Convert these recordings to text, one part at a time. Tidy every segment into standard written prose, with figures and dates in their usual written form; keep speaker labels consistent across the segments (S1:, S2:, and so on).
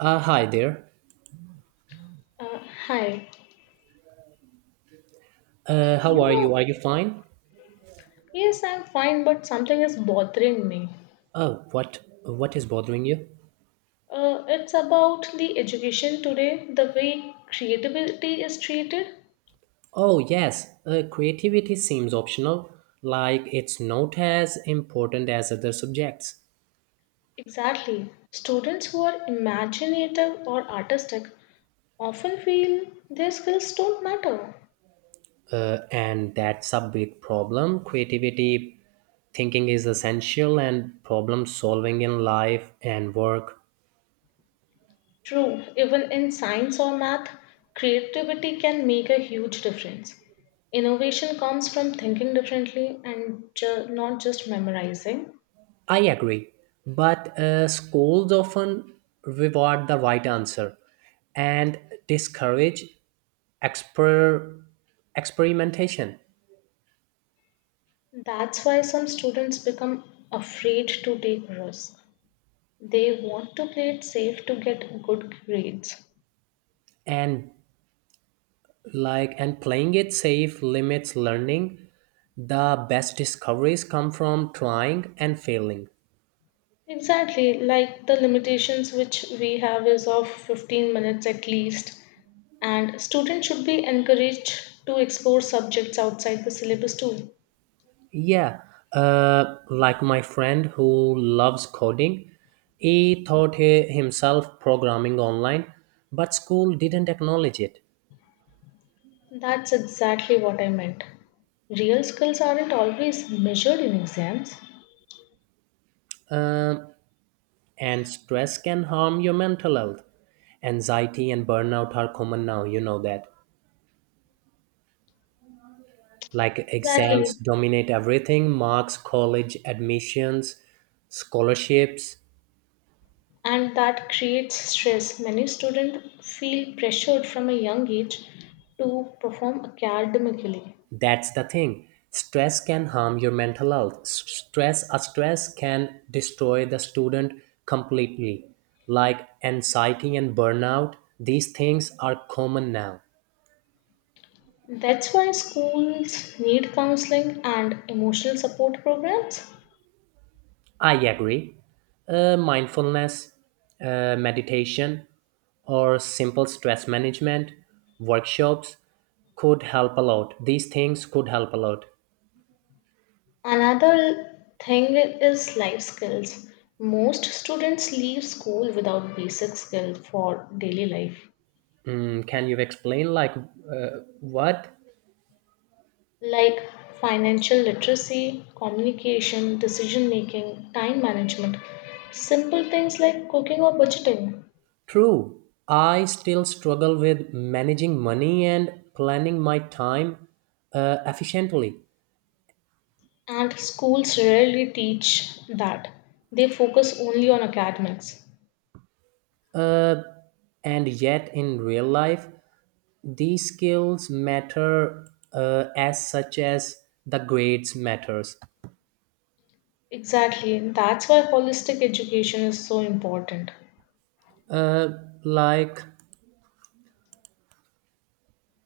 S1: Hi there.
S2: Uh, Hi.
S1: How
S2: You
S1: are
S2: know,
S1: you? Are you fine?
S2: yes, I'm fine, but something is bothering me.
S1: Oh, what is bothering you?
S2: It's about the education today, the way creativity is treated.
S1: Oh, yes. Creativity seems optional, like it's not as important as other subjects.
S2: Exactly. Students who are imaginative or artistic often feel their skills don't matter.
S1: And that's a big problem. Creativity thinking is essential and problem solving in life and work.
S2: True, even in science or math, creativity can make a huge difference. Innovation comes from thinking differently and not just memorizing.
S1: I agree, but schools often reward the right answer and discourage Exper- experimentation.
S2: That's why some students become afraid to take risks. They want to play it safe to get good grades.
S1: And like and playing it safe limits learning. The best discoveries come from trying and failing.
S2: Exactly, like the limitations which we have is of 15 minutes at least. And students should be encouraged to explore subjects outside the syllabus too.
S1: Yeah, like my friend who loves coding, he himself programming online, but school didn't acknowledge it.
S2: That's exactly what I meant. Real skills aren't always measured in exams.
S1: Um, and stress can harm your mental health. Anxiety and burnout are common now, you know that. Like
S2: Exactly.
S1: exams dominate everything, marks, college admissions, scholarships.
S2: And that creates stress. Many students feel pressured from a young age to perform academically.
S1: That's the thing, stress can harm your mental health. Stress can destroy the student completely. Like anxiety and burnout, these things are common now.
S2: That's why schools need counseling and emotional support programs.
S1: I agree. Mindfulness, meditation, or simple stress management workshops could help a lot these things could help a lot
S2: Another thing is life skills. Most students leave school without basic skills for daily life,
S1: Mm, can you explain, like, what?
S2: like financial literacy, communication, decision making, time management, simple things like cooking or budgeting.
S1: True. I still struggle with managing money and planning my time efficiently.
S2: And schools rarely teach that. They focus only on academics.
S1: Uh, and yet, in real life, these skills matter as such as the grades matters.
S2: Exactly. That's why holistic education is so important.
S1: Uh, like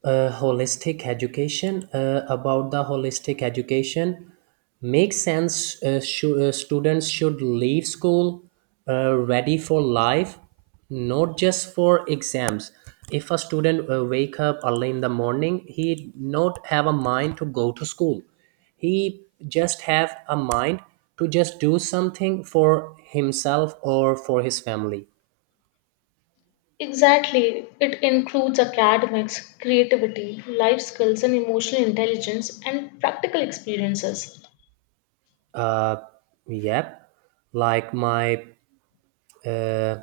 S1: holistic education about the holistic education makes sense. Students should leave school ready for life, not just for exams. If a student wake up early in the morning, he not have a mind to go to school, he just have a mind to just do something for himself or for his family.
S2: Exactly. It includes academics, creativity, life skills, and emotional intelligence and practical experiences.
S1: uh, yep. like my uh,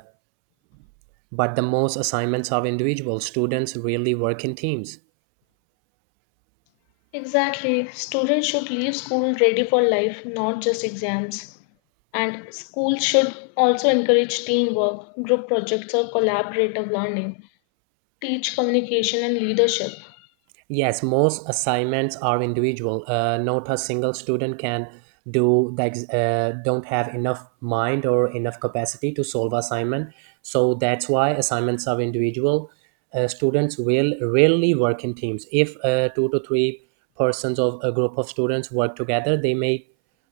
S1: But the most assignments are individual. Students rarely work in teams.
S2: Exactly. Students should leave school ready for life, not just exams. And schools should also encourage teamwork, group projects, or collaborative learning, teach communication and leadership.
S1: Yes, most assignments are individual. Not a single student can don't have enough mind or enough capacity to solve assignment. So that's why assignments are individual. Students will rarely work in teams. If two to three persons of a group of students work together, they may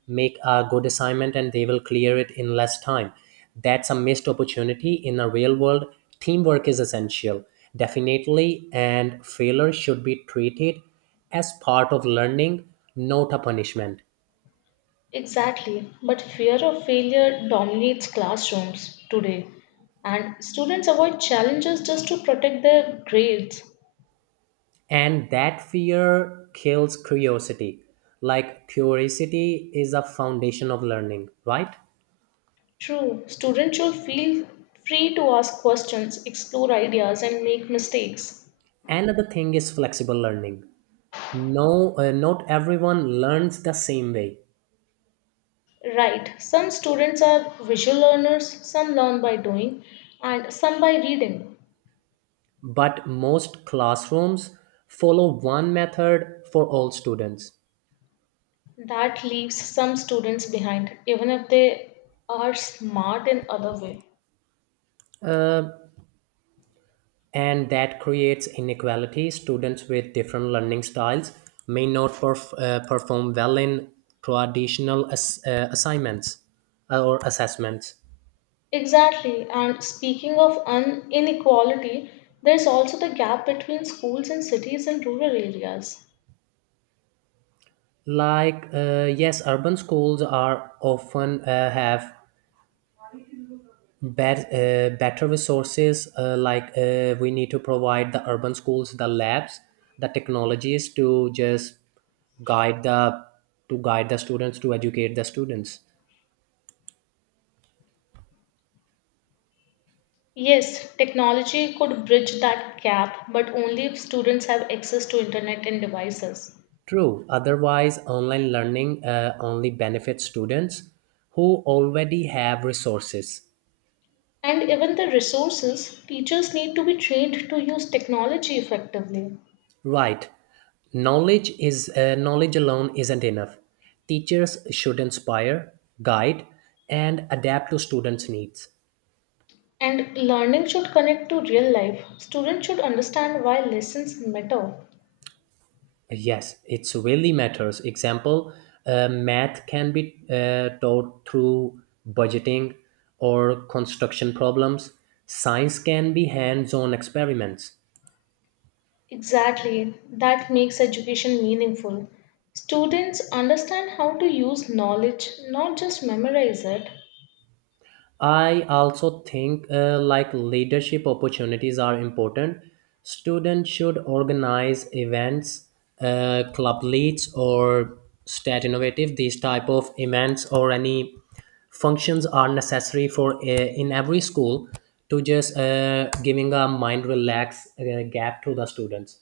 S1: make a good assignment and they will clear it in less time. That's a missed opportunity in a real world. Teamwork is essential, definitely, and failure should be treated as part of learning, not a punishment.
S2: Exactly, but fear of failure dominates classrooms today, and students avoid challenges just to protect their grades.
S1: And that fear kills curiosity. Like curiosity is a foundation of learning, right?
S2: True, students should feel free to ask questions, explore ideas, and make mistakes.
S1: Another thing is flexible learning. No, not everyone learns the same way.
S2: Right, some students are visual learners, some learn by doing, and some by reading.
S1: But most classrooms follow one method for all students.
S2: That leaves some students behind, even if they are smart in other way.
S1: Uh, and that creates inequality. Students with different learning styles may not perform well in traditional assignments or assessments.
S2: Exactly. And speaking of inequality, there's also the gap between schools in cities and rural areas.
S1: Like, yes, urban schools are often have better resources. We need to provide the urban schools the labs, the technologies to just guide the to guide the students, to educate the students.
S2: Yes, technology could bridge that gap, but only if students have access to internet and devices.
S1: True, otherwise online learning only benefits students who already have resources.
S2: And even the resources, teachers need to be trained to use technology effectively.
S1: Right, knowledge is knowledge alone isn't enough. Teachers should inspire, guide, and adapt to students needs.
S2: And learning should connect to real life. Students should understand why lessons matter.
S1: Yes, it's really matters. Example, math can be taught through budgeting or construction problems. Science can be hands-on experiments.
S2: Exactly, that makes education meaningful. Students understand how to use knowledge, not just memorize it.
S1: I also think like leadership opportunities are important. Students should organize events, club leads, or state innovative. These type of events or any functions are necessary for in every school to just giving a mind relax gap to the students.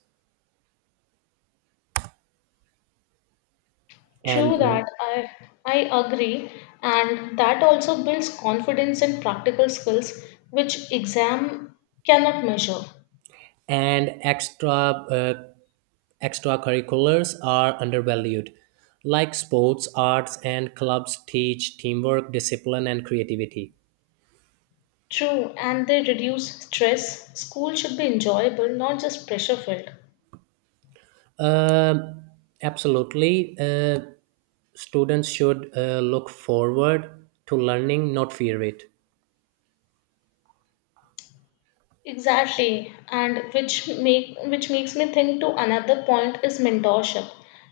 S2: True
S1: And
S2: that, I agree, and that also builds confidence in practical skills which exam cannot measure.
S1: and extra Extracurriculars are undervalued. Like sports, arts, and clubs teach teamwork, discipline, and creativity.
S2: True, and they reduce stress. School should be enjoyable, not just pressure filled.
S1: Um Absolutely. Students should look forward to learning, not fear it.
S2: Exactly, and which makes me think to another point is mentorship.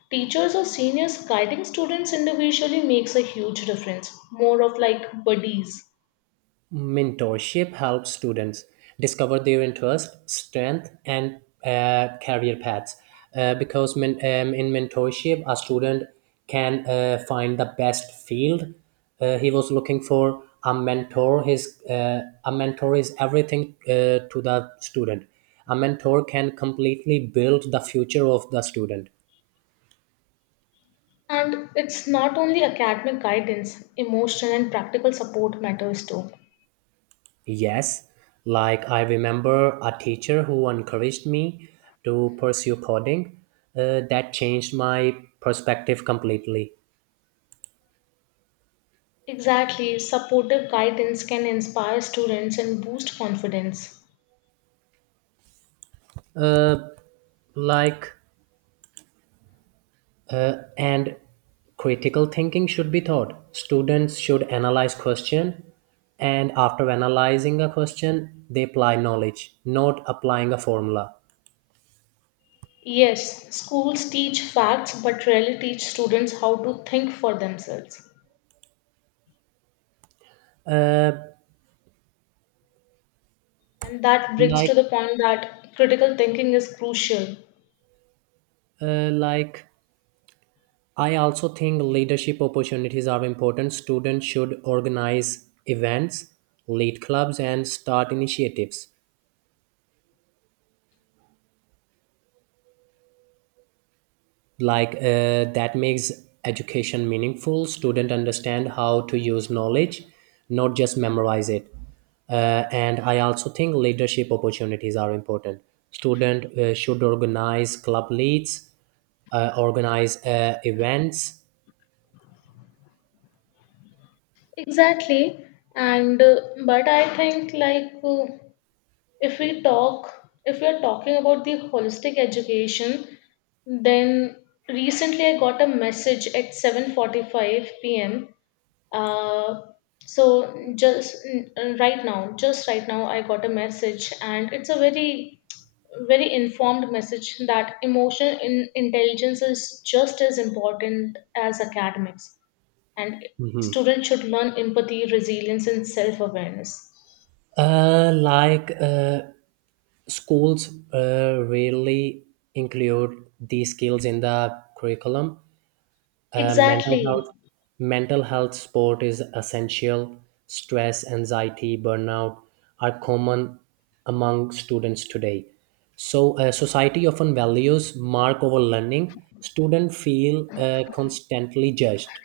S2: Teachers or seniors guiding students individually makes a huge difference, more of like buddies.
S1: Mentorship helps students discover their interest, strength, and career paths. In mentorship, a student can find the best field he was looking for. A mentor is everything to the student. A mentor can completely build the future of the student.
S2: And it's not only academic guidance, emotional and practical support matters too.
S1: Yes, like I remember a teacher who encouraged me to pursue coding. That changed my perspective completely.
S2: Exactly, supportive guidance can inspire students and boost confidence.
S1: Uh, like, and critical thinking should be taught. Students should analyze question, and after analyzing a question, they apply knowledge, not applying a formula.
S2: Yes, schools teach facts but rarely teach students how to think for themselves.
S1: Uh,
S2: And that brings
S1: like,
S2: to the point that critical thinking is crucial.
S1: uh, like I also think leadership opportunities are important. Students should organize events, lead clubs, and start initiatives. That makes education meaningful. Students understand how to use knowledge, not just memorize it. And I also think leadership opportunities are important. Student should organize club leads, organize events.
S2: Exactly. And but I think if we talk, if we are talking about the holistic education, then recently I got a message at 7:45 p.m. Uh, so just right now, just right now, I got a message, and it's a very informed message that emotional in intelligence is just as important as academics and students should learn empathy resilience and self-awareness.
S1: uh, like uh, Schools rarely include these skills in the curriculum. Uh, mental
S2: Exactly.
S1: health, Mental health support is essential. Stress, anxiety, burnout are common among students today. So society often values mark over learning. Students feel constantly judged.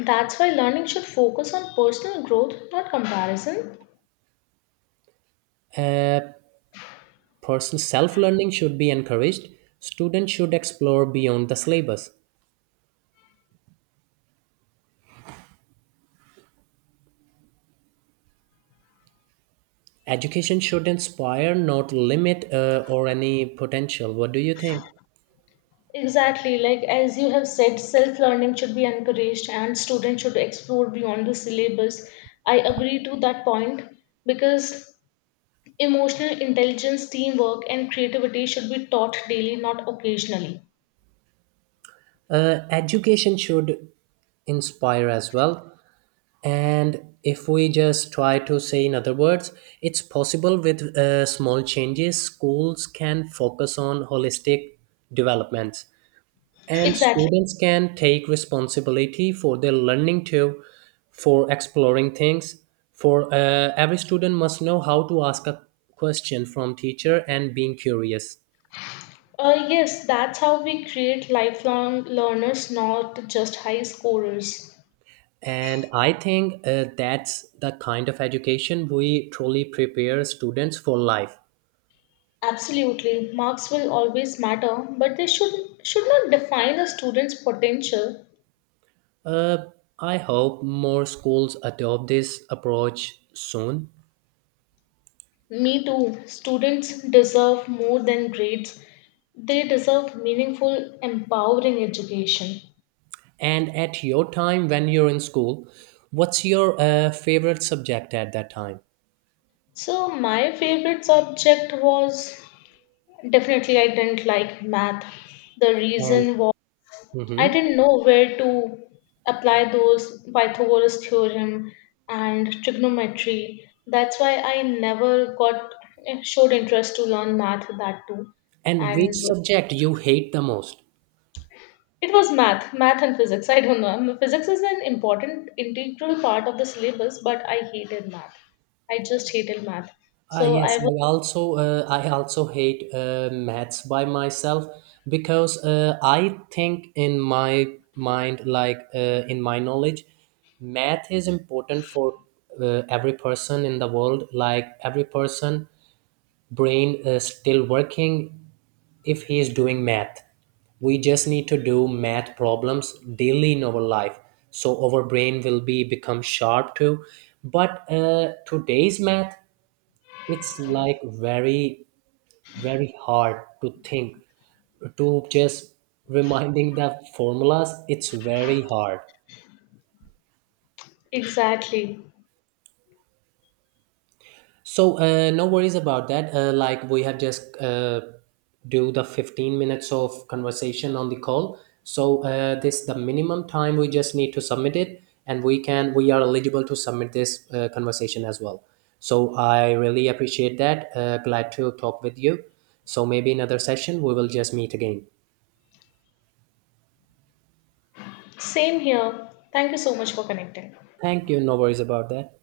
S2: That's why learning should focus on personal growth not comparison.
S1: A person's self-learning should be encouraged. Students should explore beyond the syllabus. Education should inspire, not limit or any potential. What do you think?
S2: Exactly, like as you have said, self-learning should be encouraged and students should explore beyond the syllabus. I agree to that point, because emotional intelligence, teamwork, and creativity should be taught daily, not occasionally.
S1: Education should inspire as well. And if we just try to say, in other words, it's possible. With small changes, schools can focus on holistic developments, and
S2: Exactly.
S1: students can take responsibility for their learning too, for exploring things. For every student must know how to ask a question from teacher and being curious.
S2: Yes, that's how we create lifelong learners, not just high scorers.
S1: And I think that's the kind of education we truly prepare students for life.
S2: Absolutely, marks will always matter, but they should not define a student's potential.
S1: uh, I hope more schools adopt this approach soon.
S2: Me too. Students deserve more than grades. They deserve meaningful, empowering education.
S1: And at your time when you're in school, what's your favorite subject at that time?
S2: So my favorite subject was, definitely, I didn't like math. The
S1: And
S2: reason was I
S1: mm-hmm.
S2: didn't know where to apply those Pythagoras theorem and trigonometry. That's why I never got, showed interest to learn math that too.
S1: And which
S2: And
S1: subject you hate the most?
S2: it was math and physics. I don't know. I mean, physics is an important integral part of the syllabus, but I hated math. I just hated math.
S1: Ah,
S2: So I
S1: yes,
S2: was
S1: I also hate maths by myself, because I think in my mind, like in my knowledge, math is important for every person in the world. Like every person, brain is still working if he is doing math. We just need to do math problems daily in our life, so our brain will be become sharp too. But today's math, it's like very hard to think, to just reminding the formulas, it's very hard.
S2: exactly.
S1: So no worries about that. Like we have just do the 15 minutes of conversation on the call. So this the minimum time we just need to submit it, and we are eligible to submit this conversation as well. So I really appreciate that. Glad to talk with you. So maybe another session we will just meet again.
S2: Same here. Thank you so much for connecting.
S1: Thank you. No worries about that.